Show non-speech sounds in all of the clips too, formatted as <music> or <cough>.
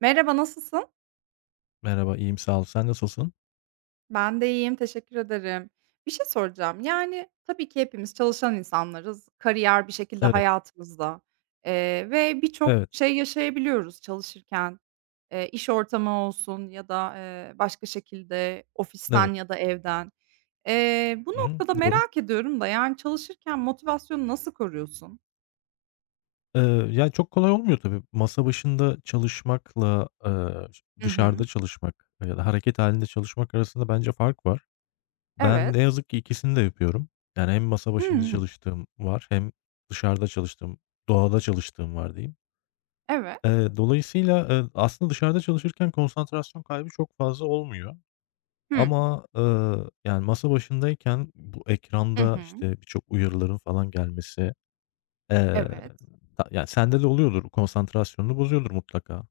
Merhaba, nasılsın? Merhaba, iyiyim, sağ ol. Sen nasılsın? Ben de iyiyim, teşekkür ederim. Bir şey soracağım. Yani, tabii ki hepimiz çalışan insanlarız. Kariyer bir şekilde Evet, hayatımızda, ve birçok evet, şey yaşayabiliyoruz çalışırken. İş ortamı olsun ya da, başka şekilde evet. ofisten ya da evden. Bu Hı hı, noktada doğru. merak ediyorum da, yani, çalışırken motivasyonu nasıl koruyorsun? Eee, ya, çok kolay olmuyor tabii. Masa başında çalışmakla, Hı dışarıda hı. çalışmak ya da hareket halinde çalışmak arasında bence fark var. Ben ne Evet. yazık ki ikisini de yapıyorum. Yani hem masa başında Hımm. çalıştığım var hem dışarıda çalıştığım, doğada çalıştığım var diyeyim. Evet. Dolayısıyla, aslında dışarıda çalışırken konsantrasyon kaybı çok fazla olmuyor. Hımm. Ama, yani, masa başındayken bu Hı ekranda, hı. işte, birçok uyarıların falan gelmesi, eee, Evet. ta ya, sende de oluyordur, konsantrasyonunu bozuyordur mutlaka.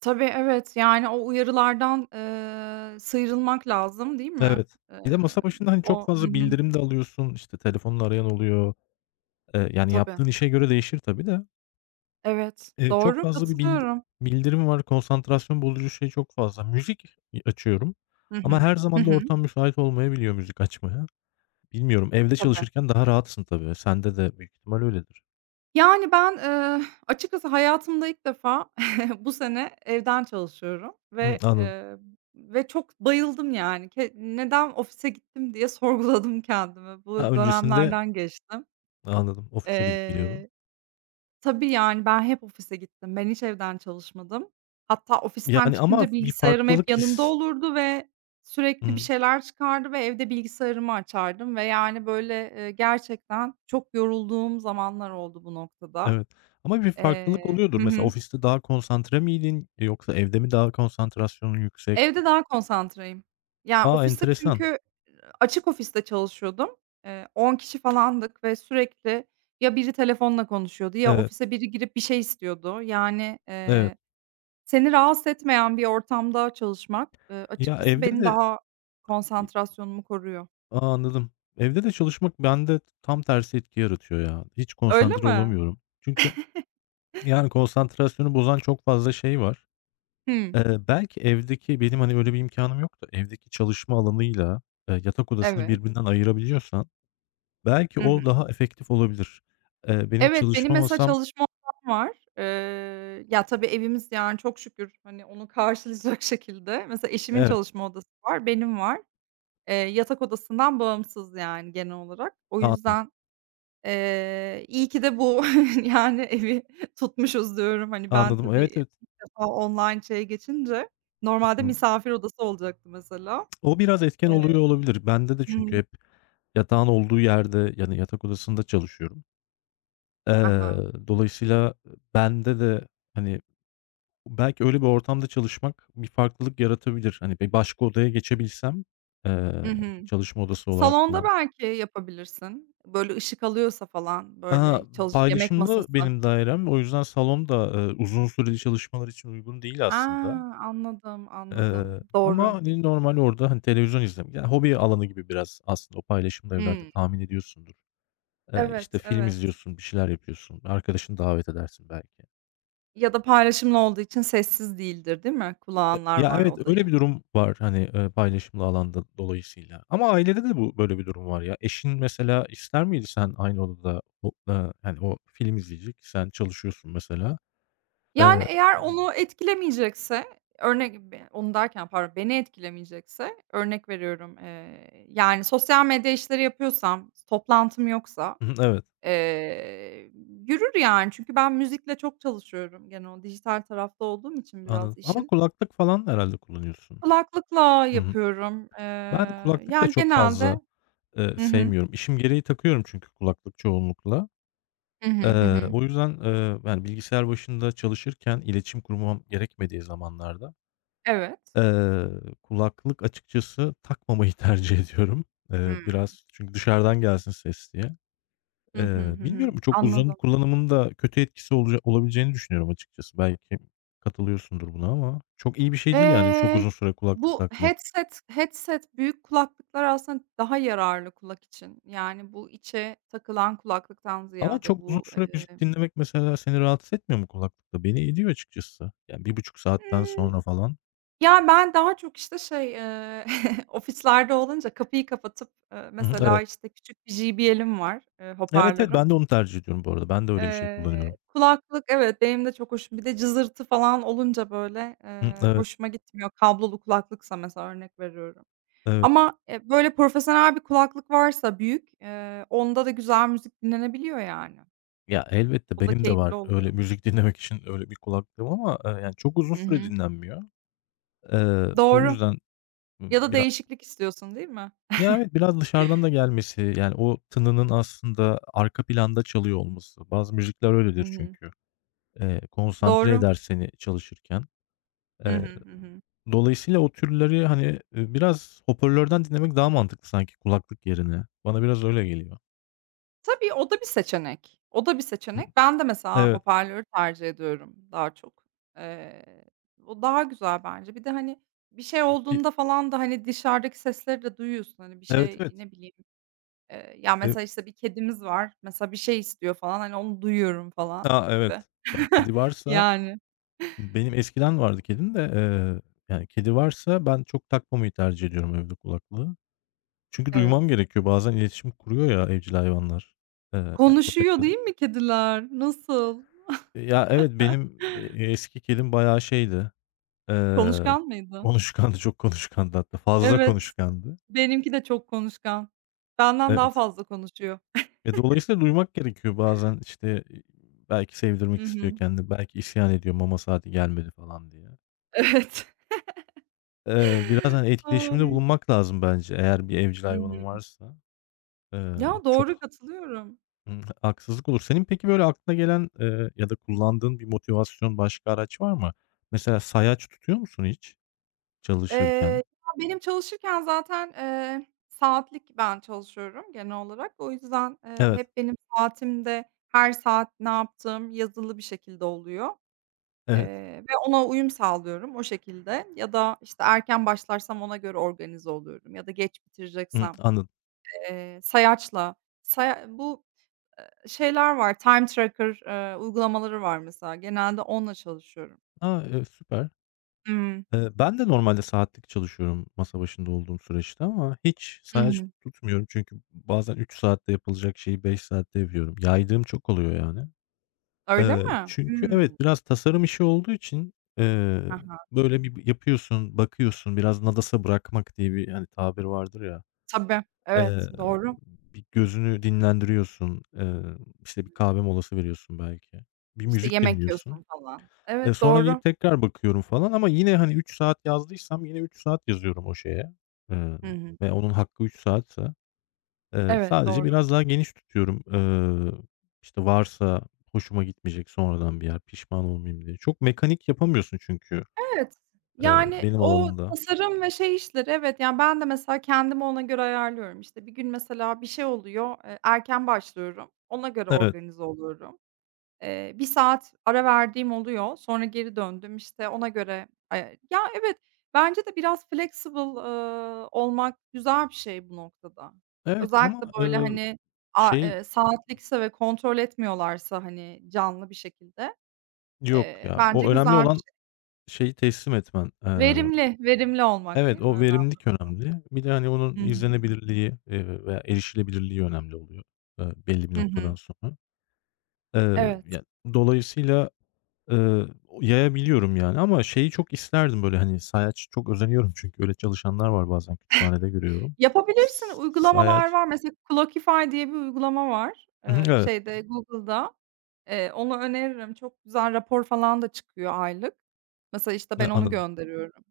Tabii, evet. Yani, o uyarılardan, sıyrılmak lazım, değil mi? Evet. Eee, Bir de masa başında, hani, çok o Hı fazla hı. bildirim de alıyorsun, işte, telefonla arayan oluyor. Yani, Tabii. yaptığın işe göre değişir tabii de. Evet, Çok doğru, fazla bir bildi katılıyorum. bildirim var, konsantrasyon bozucu şey çok fazla. Müzik açıyorum Hı ama hı. her Hı zaman da hı. ortam müsait olmayabiliyor müzik açmaya. Bilmiyorum, evde Tabii. çalışırken daha rahatsın tabii. Sende de büyük ihtimal öyledir. Yani, ben, açıkçası hayatımda ilk defa <laughs> bu sene evden çalışıyorum Hımm, ve, anladım. eee, ve çok bayıldım, yani. "Neden ofise gittim?" diye <laughs> sorguladım kendimi. Ha, Bu öncesinde. dönemlerden geçtim. Anladım, ofise gidip geliyordun. Eee Tabii, yani, ben hep ofise gittim. Ben hiç evden çalışmadım. Hatta ofisten Yani ama çıkınca bir bilgisayarım hep farklılık yanımda his. olurdu ve sürekli bir Hımm, şeyler çıkardı ve evde bilgisayarımı açardım ve, yani, böyle, gerçekten çok yorulduğum zamanlar oldu bu noktada. evet. Ama bir farklılık oluyordur. Hı Mesela hı. ofiste daha konsantre miydin yoksa evde mi daha konsantrasyonun yüksek? Evde daha konsantreyim. Ya, A, ofiste enteresan. çünkü açık ofiste çalışıyordum. 10 kişi falandık ve sürekli ya biri telefonla konuşuyordu ya Evet, ofise biri girip bir şey istiyordu. Yani, evet. Seni rahatsız etmeyen bir ortamda çalışmak, Ya, açıkçası evde beni de. daha İ. konsantrasyonumu koruyor. A, anladım. Evde de çalışmak bende tam tersi etki yaratıyor ya. Hiç Öyle konsantre mi? olamıyorum. Çünkü, yani, konsantrasyonu bozan çok fazla şey var. Hımm, Belki evdeki benim, hani, öyle bir imkânım yok da evdeki çalışma alanıyla, yatak odasını evet. birbirinden ayırabiliyorsan belki Hı hı. o daha efektif olabilir. Benim Evet, benim çalışma mesela masam. çalışma odam var. Ya, tabii evimiz, yani, çok şükür, hani, onu karşılayacak <laughs> şekilde. Mesela eşimin Evet, çalışma odası var, benim var. Yatak odasından bağımsız, yani, genel olarak. O anladım, yüzden. İyi ki de bu <laughs> yani evi tutmuşuz diyorum. Hani, ben anladım. tabii Evet, evet. ilk defa online şeye geçince normalde <unintelligible> misafir odası olacaktı mesela. O biraz etken Eee oluyor olabilir. Bende de Hı çünkü hı. hep yatağın olduğu yerde, yani, yatak odasında çalışıyorum. Eee, Ha Dolayısıyla bende de, hani, belki öyle bir ortamda çalışmak bir farklılık yaratabilir. Hani, bir başka odaya geçebilsem, Hı eee, hı. çalışma odası olarak Salonda kullan. belki yapabilirsin. Böyle ışık alıyorsa falan, Aaa, böyle çalış yemek paylaşımlı masası. benim dairem. O yüzden salon da, uzun süreli çalışmalar için uygun değil Ha, aslında. anladım, anladım. Ama, Doğru. hani, normal orada, hani, televizyon izleme ya, hobi alanı gibi biraz aslında o paylaşımlı evlerde Hımm. tahmin ediyorsundur. İşte, Evet, film evet. izliyorsun, bir şeyler yapıyorsun, arkadaşını davet edersin belki. Ya da paylaşımlı olduğu için sessiz değildir, değil mi? E Kulağanlar ya, var evet, öyle odayı. bir durum var, hani, paylaşımlı alanda dolayısıyla ama ailede de bu böyle bir durum var ya. Eşin mesela ister miydi sen aynı odada o hani, o film izleyecek, sen çalışıyorsun mesela. Yani, Eee eğer onu etkilemeyecekse, örnek be onu derken pardon, beni etkilemeyecekse, örnek veriyorum, yani, sosyal medya işleri yapıyorsam, toplantım yoksa, Hı hı, evet. eee, yürür yani. Çünkü ben müzikle çok çalışıyorum gene o dijital tarafta olduğum için Anladım biraz ama işin. kulaklık falan herhâlde kullanıyorsun. Kulaklıkla Hı hı. yapıyorum. Eee, Ben kulaklık da yani, çok genelde fazla, Hı hı. sevmiyorum. İşim gereği takıyorum çünkü kulaklık çoğunlukla. Hı hı. Hı hı. O yüzden, yani, bilgisayar başında çalışırken iletişim kurmam gerekmediği zamanlarda, Evet. eee, kulaklık açıkçası takmamayı <laughs> tercih ediyorum. Hımm. Biraz çünkü dışarıdan gelsin ses diye. Hı hı. Hı hı. Bilmiyorum çok uzun Anladım. kullanımının da kötü etkisi olabileceğini düşünüyorum açıkçası. Belki katılıyorsundur buna ama çok iyi bir şey değil yani çok Eee, uzun süre kulaklık bu takmak. headset büyük kulaklıklar aslında daha yararlı kulak için. Yani bu içe takılan kulaklıktan Ama ziyade çok uzun bu, süre müzik dinlemek mesela seni rahatsız etmiyor mu kulaklıkta? Beni ediyor açıkçası. Yani bir buçuk saatten Imm, sonra falan. ya, ben daha çok, işte, şey, <laughs> ofislerde olunca kapıyı kapatıp, Hı hı, mesela, evet. işte, küçük bir JBL'im var, Evet, evet, hoparlörüm. ben de onu tercih ediyorum bu arada. Ben de öyle bir şey kullanıyorum. Kulaklık Evet, benim de çok hoşum. Bir de cızırtı falan olunca, böyle, Hı, evet, hoşuma gitmiyor. Kablolu kulaklıksa mesela örnek veriyorum. evet. Ama, böyle profesyonel bir kulaklık varsa büyük, onda da güzel müzik dinlenebiliyor yani. Ya, elbette O da benim de keyifli var öyle oluyor. müzik dinlemek için öyle bir kulaklığım ama, yani çok uzun Hı süre hı. dinlenmiyor. O Doğru. yüzden Ya da biraz değişiklik istiyorsun, değil mi? ya, evet, biraz dışarıdan da gelmesi, yani o tınının aslında arka planda çalıyor olması. Bazı müzikler Hı öyledir hı. çünkü. Konsantre Doğru. eder seni çalışırken. Hı E, hı. Hı hı. Dolayısıyla o türleri, hani, biraz hoparlörden dinlemek daha mantıklı sanki kulaklık yerine. Bana biraz öyle geliyor. Tabii, o da bir seçenek. O da bir Hı. seçenek. Ben de mesela Evet. hoparlörü tercih ediyorum daha çok. Eee, o daha güzel bence. Bir de, hani, bir şey İ olduğunda falan da, hani, dışarıdaki sesleri de duyuyorsun. Hani, bir evet, şey, evet. ne bileyim. Ya, Eee mesela, işte, bir kedimiz var. Mesela bir şey istiyor falan, hani, onu duyuyorum falan A, gibi. evet. Yani <laughs> kedi varsa Yani, benim eskiden vardı kedim de, yani, kedi varsa ben çok takmamayı tercih ediyorum evde kulaklığı. Çünkü duymam evet. gerekiyor. Bazen iletişim kuruyor ya evcil hayvanlar. Eee, Ya, Konuşuyor köpekte de. değil mi kediler? Nasıl? Ya, evet, benim, eski kedim bayağı şeydi, eee, Konuşkan mıydı? konuşkandı, çok konuşkandı hatta. Fazla Evet, konuşkandı. benimki de çok konuşkan. Benden daha Evet. fazla konuşuyor. Dolayısıyla duymak gerekiyor bazen, işte, belki Hı sevdirmek istiyor hı. kendini, belki isyan ediyor mama saati gelmedi falan diye. Evet. Biraz, <laughs> hani, etkileşimde Ay. bulunmak lazım bence eğer bir evcil Hı hı. hayvanın varsa. Eee, Ya, doğru, çok, katılıyorum. ımm, haksızlık olur. Senin peki böyle aklına gelen, ya da kullandığın bir motivasyon, başka araç var mı? Mesela sayaç tutuyor musun hiç Eee, ya, çalışırken? benim çalışırken zaten, saatlik ben çalışıyorum genel olarak. O yüzden, Evet, hep benim saatimde her saat ne yaptığım yazılı bir şekilde oluyor, evet. Ve ona uyum sağlıyorum o şekilde ya da, işte, erken başlarsam ona göre organize oluyorum ya da geç Hımm, bitireceksem, anladım. Sayaçla saya bu, şeyler var, time tracker, uygulamaları var mesela. Genelde onunla çalışıyorum. A, süper. Hımm. Ben de normalde saatlik çalışıyorum masa başında olduğum süreçte ama hiç Hı sayaç hı. tutmuyorum. Çünkü bazen 3 saatte yapılacak şeyi 5 saatte yapıyorum. Yaydığım çok oluyor yani. Öyle mi? Çünkü Hımm. evet, biraz tasarım işi olduğu için, eee, Hı hı. böyle bir yapıyorsun, bakıyorsun, biraz nadasa bırakmak diye bir, hani, tabir vardır ya. Tabii, evet, Eee, doğru. Bir gözünü dinlendiriyorsun. İşte, bir kahve molası veriyorsun belki. Bir İşte, müzik yemek dinliyorsun. yiyorsun falan. Evet, Sonra doğru. gidip tekrar bakıyorum falan ama yine, hani, 3 saat yazdıysam yine 3 saat yazıyorum o şeye, eee, Hı hı. ve onun hakkı 3 saatse, Evet, sadece doğru. biraz daha geniş tutuyorum. İşte, varsa hoşuma gitmeyecek sonradan bir yer, pişman olmayayım diye. Çok mekanik yapamıyorsun çünkü, Evet, yani, benim o alanımda. tasarım ve şey işleri, evet, yani, ben de mesela kendimi ona göre ayarlıyorum. İşte, bir gün mesela bir şey oluyor, erken başlıyorum, ona göre Evet. organize oluyorum. 1 saat ara verdiğim oluyor. Sonra geri döndüm, işte, ona göre. Ya, evet, bence de biraz flexible, olmak güzel bir şey bu noktada. Evet Özellikle, ama, böyle, hani, a şey saatlikse ve kontrol etmiyorlarsa, hani, canlı bir şekilde, yok ya, bence o önemli güzel bir olan şey. şeyi teslim etmen. Verimli, verimli olmak Evet, değil mi o önemli? verimlilik önemli. Bir de, hani, Hı onun hı. izlenebilirliği, veya erişilebilirliği önemli oluyor, belli bir Hı hı. noktadan sonra. Eee, Evet. ya, dolayısıyla, eee, yayabiliyorum, yani, ama şeyi çok isterdim, böyle, hani, sayaç çok özeniyorum çünkü öyle çalışanlar var bazen kütüphanede görüyorum. S Yapabilirsin, uygulamalar sayaç var. Mesela Clockify diye bir uygulama var, Hı hı, evet. şeyde Google'da. Onu öneririm. Çok güzel rapor falan da çıkıyor aylık. Mesela, işte, Ne ben onu anladım. gönderiyorum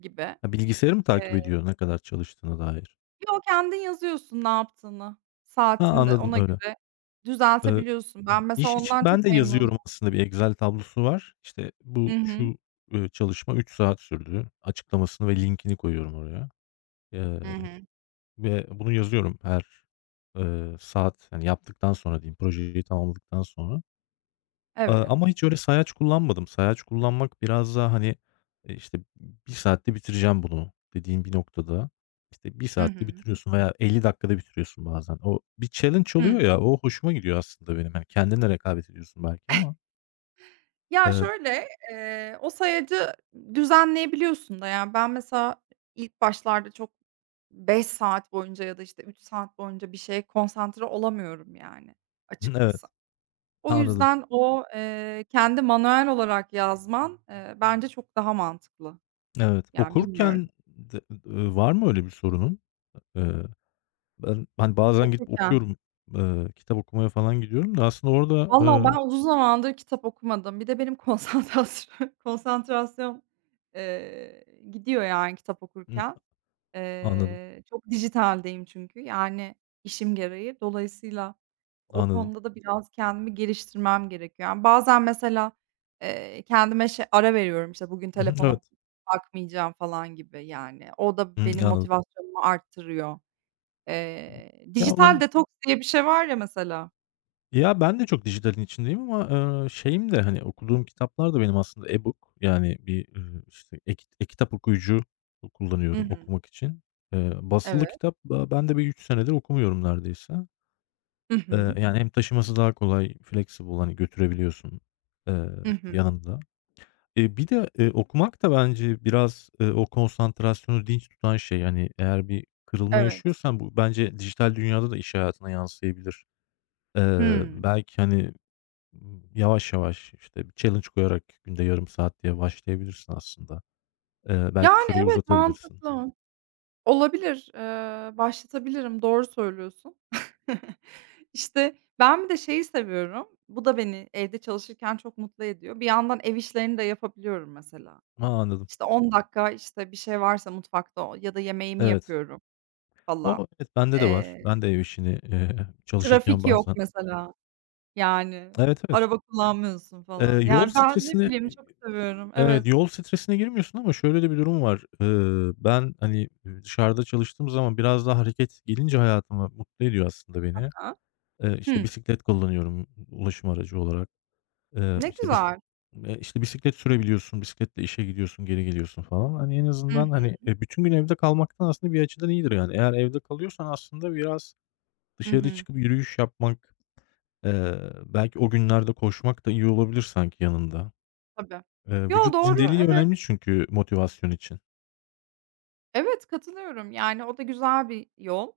gibi. Ha, bilgisayarı mı takip Eee, ediyor ne kadar çalıştığına dair? yo, kendin yazıyorsun ne yaptığını, Ha, saatini de anladım, ona öyle. göre Eee, düzeltebiliyorsun. Ben mesela iş için ondan ben çok de memnunum. yazıyorum aslında. Bir Excel tablosu var. İşte, Hı bu, hı. şu, çalışma 3 saat sürdü. Açıklamasını ve linkini koyuyorum oraya, eee, Hı hı. ve bunu yazıyorum her, saat, yani yaptıktan sonra diyeyim, projeyi tamamladıktan sonra. Aaa, Evet. ama hiç öyle sayaç kullanmadım. Sayaç kullanmak biraz daha, hani, işte, bir saatte bitireceğim bunu dediğin bir noktada, işte, bir Hı saatte hı. bitiriyorsun veya 50 dakikada bitiriyorsun bazen. O bir challenge oluyor Hıı. ya, o hoşuma gidiyor aslında benim. Hani, kendinle rekabet ediyorsun belki ama. Ya, Eee, şöyle, o sayacı düzenleyebiliyorsun da. Yani, ben mesela ilk başlarda çok 5 saat boyunca ya da, işte, 3 saat boyunca bir şeye konsantre olamıyorum yani <clears throat> <laughs> evet, açıkçası. O anladım. yüzden o, kendi manuel olarak yazman, bence çok daha mantıklı. Evet. Yani bilmiyorum, Okurken de var mı öyle bir sorunun? Eee, Ben, hani, bazen gidip okurken. okuyorum, kitap okumaya falan gidiyorum da aslında orada, Valla eee ben uzun zamandır kitap okumadım. Bir de benim <laughs> konsantrasyon, eee, gidiyor yani kitap Hımm, okurken. anladım, Çok dijitaldeyim çünkü, yani, işim gereği. Dolayısıyla o anladım. konuda da biraz kendimi geliştirmem gerekiyor. Yani, bazen mesela, kendime şey ara veriyorum, işte, bugün Hı hı, telefona evet. bakmayacağım falan gibi, yani. O da benim Hımm, anladım. motivasyonumu arttırıyor. Eee, Ya, dijital olabilir. detoks diye bir şey var ya mesela. Ya, ben de çok dijitalin içindeyim ama, şeyim de, hani, okuduğum kitaplar da benim aslında e-book yani bir, işte, e-kitap okuyucu Hı kullanıyorum hı. okumak için. Basılı Evet. kitap, aaa, ben de bir 3 senedir okumuyorum neredeyse. Hı hı. Yani hem taşıması daha kolay, flexible, hani, götürebiliyorsun, eee, Hı hı. yanında. Bir de, okumak da bence biraz, o konsantrasyonu dinç tutan şey. Yani eğer bir kırılma Evet. yaşıyorsan bu bence dijital dünyada da iş hayatına yansıyabilir. Hımm. Belki, hani, yavaş yavaş, işte, bir challenge koyarak günde yarım saat diye başlayabilirsin aslında. Belki Yani, süreyi evet, uzatabilirsin. mantıklı. Olabilir, başlatabilirim, doğru söylüyorsun. <laughs> İşte, ben bir de şeyi seviyorum, bu da beni evde çalışırken çok mutlu ediyor. Bir yandan ev işlerini de yapabiliyorum mesela. Ha, anladım. İşte, 10 dakika, işte, bir şey varsa mutfakta o ya da yemeğimi Evet. yapıyorum falan. O, evet, bende de var. Eee, Ben de ev işini, çalışırken trafik yok bazen. mesela, yani, Evet, evet. araba kullanmıyorsun falan. Yol Yani, ben ne stresini. bileyim çok seviyorum. Evet, Evet. yol stresine girmiyorsun ama şöyle de bir durum var. Ben, hani, dışarıda çalıştığım zaman biraz daha hareket gelince hayatıma mutlu ediyor aslında Hı beni. hı. İşte, bisiklet kullanıyorum ulaşım aracı olarak. Ne İşte, bis güzel. İşte, bisiklet sürebiliyorsun, bisikletle işe gidiyorsun, geri geliyorsun falan. Hani, en Hı azından, hı. hani, bütün gün evde kalmaktan aslında bir açıdan iyidir yani. Eğer evde kalıyorsan aslında biraz Hı dışarı hı. çıkıp yürüyüş yapmak, belki o günlerde koşmak da iyi olabilir sanki yanında. Tabii. Yo, Vücut doğru, zindeliği evet. önemli çünkü motivasyon için. Evet, katılıyorum. Yani, o da güzel bir yol.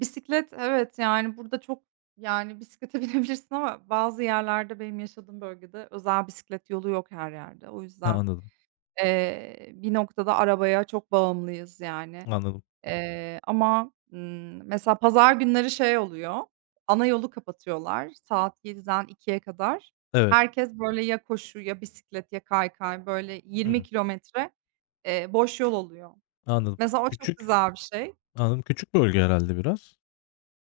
Bisiklet, evet, yani, burada çok, yani, bisiklete <laughs> binebilirsin ama bazı yerlerde benim yaşadığım bölgede özel bisiklet yolu yok her yerde. O Ha, yüzden, anladım, bir noktada arabaya çok bağımlıyız, yani. anladım. Ama, mesela pazar günleri şey oluyor, ana yolu kapatıyorlar saat 7'den 2'ye kadar. Evet. Herkes, böyle, ya koşu ya bisiklet ya kaykay, böyle, 20 Hımm, kilometre, boş yol oluyor. anladım. Mesela o çok Küçük, güzel bir şey. anladım. Küçük bölge herhâlde biraz.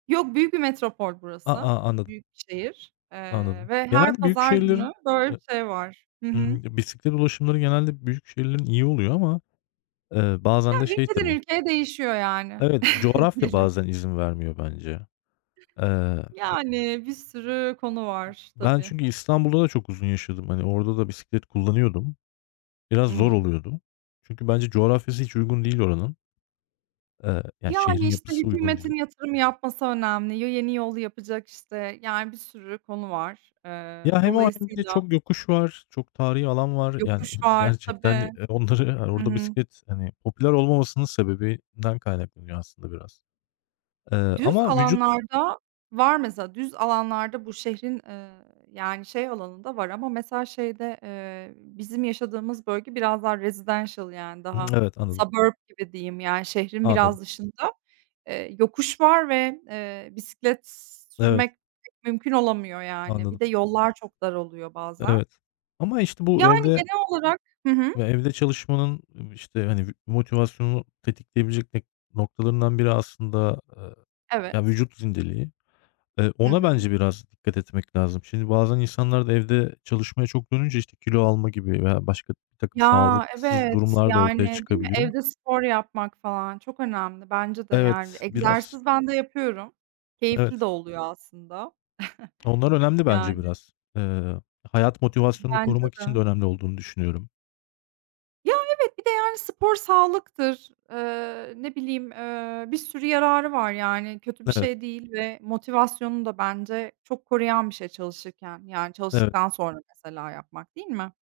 Yok, büyük bir metropol A burası. a anladım, Büyük bir şehir, anladım. ve her Genelde büyük pazar günü şehirlerin, böyle eee bir şey var. Hı hı. Ya, bisiklet ulaşımları genelde büyük şehirlerin iyi oluyor ama, bazen de Ya, şey ülkeden tabii. ülkeye değişiyor yani Evet, <laughs> coğrafya diyelim. bazen izin vermiyor bence. Eee, ya Yani bir sürü konu var ben tabii. çünkü İstanbul'da da çok uzun yaşadım. Hani, orada da bisiklet kullanıyordum. Biraz zor Hımm. oluyordu. Çünkü bence coğrafyası hiç uygun değil oranın. Yani Yani, şehrin işte, yapısı uygun değil. hükümetin yatırım yapması önemli. Yo yeni yol yapacak, işte, yani, bir sürü konu var. Ya, Eee, hem o hem bir de dolayısıyla çok yokuş var, çok tarihi alan var. Yani yokuş <laughs> var gerçekten, tabii. Onları, hani, Hı orada hı. bisiklet, hani, popüler olmamasının sebebinden kaynaklanıyor aslında biraz. Eee, Düz Ama vücut. alanlarda var mesela. Düz alanlarda bu şehrin, yani, şey alanında var ama mesela şeyde, bizim yaşadığımız bölge biraz daha residential yani Hı hı, daha evet, anladım. suburb gibi diyeyim, yani, şehrin Anladım. biraz dışında. Yokuş var ve, bisiklet Evet, sürmek pek mümkün olamıyor yani. Bir anladım. de yollar çok dar oluyor bazen. Evet. Ama, işte, bu Yani evde genel olarak. Hı hı. ve evde çalışmanın, işte, hani, motivasyonunu tetikleyebilecek noktalarından biri aslında, ya, Evet. vücut zindeliği. Hı Ona hı. bence biraz dikkat etmek lazım. Şimdi bazen insanlar da evde çalışmaya çok dönünce, işte, kilo alma gibi veya başka bir takım Ya, sağlıksız evet, durumlar da ortaya yani, değil mi? çıkabiliyor. Evde spor yapmak falan çok önemli bence de yani. Evet, biraz. Egzersiz ben de yapıyorum. Evet. Keyifli de oluyor aslında. Onlar önemli bence Yani biraz. Eee, Hayat motivasyonunu bence korumak için de. de önemli olduğunu düşünüyorum. Ya, evet, bir de yani spor sağlıktır. Ne bileyim, bir sürü yararı var yani kötü bir Evet, şey değil ve motivasyonunu da bence çok koruyan bir şey çalışırken, yani evet. çalıştıktan sonra mesela yapmak, değil mi?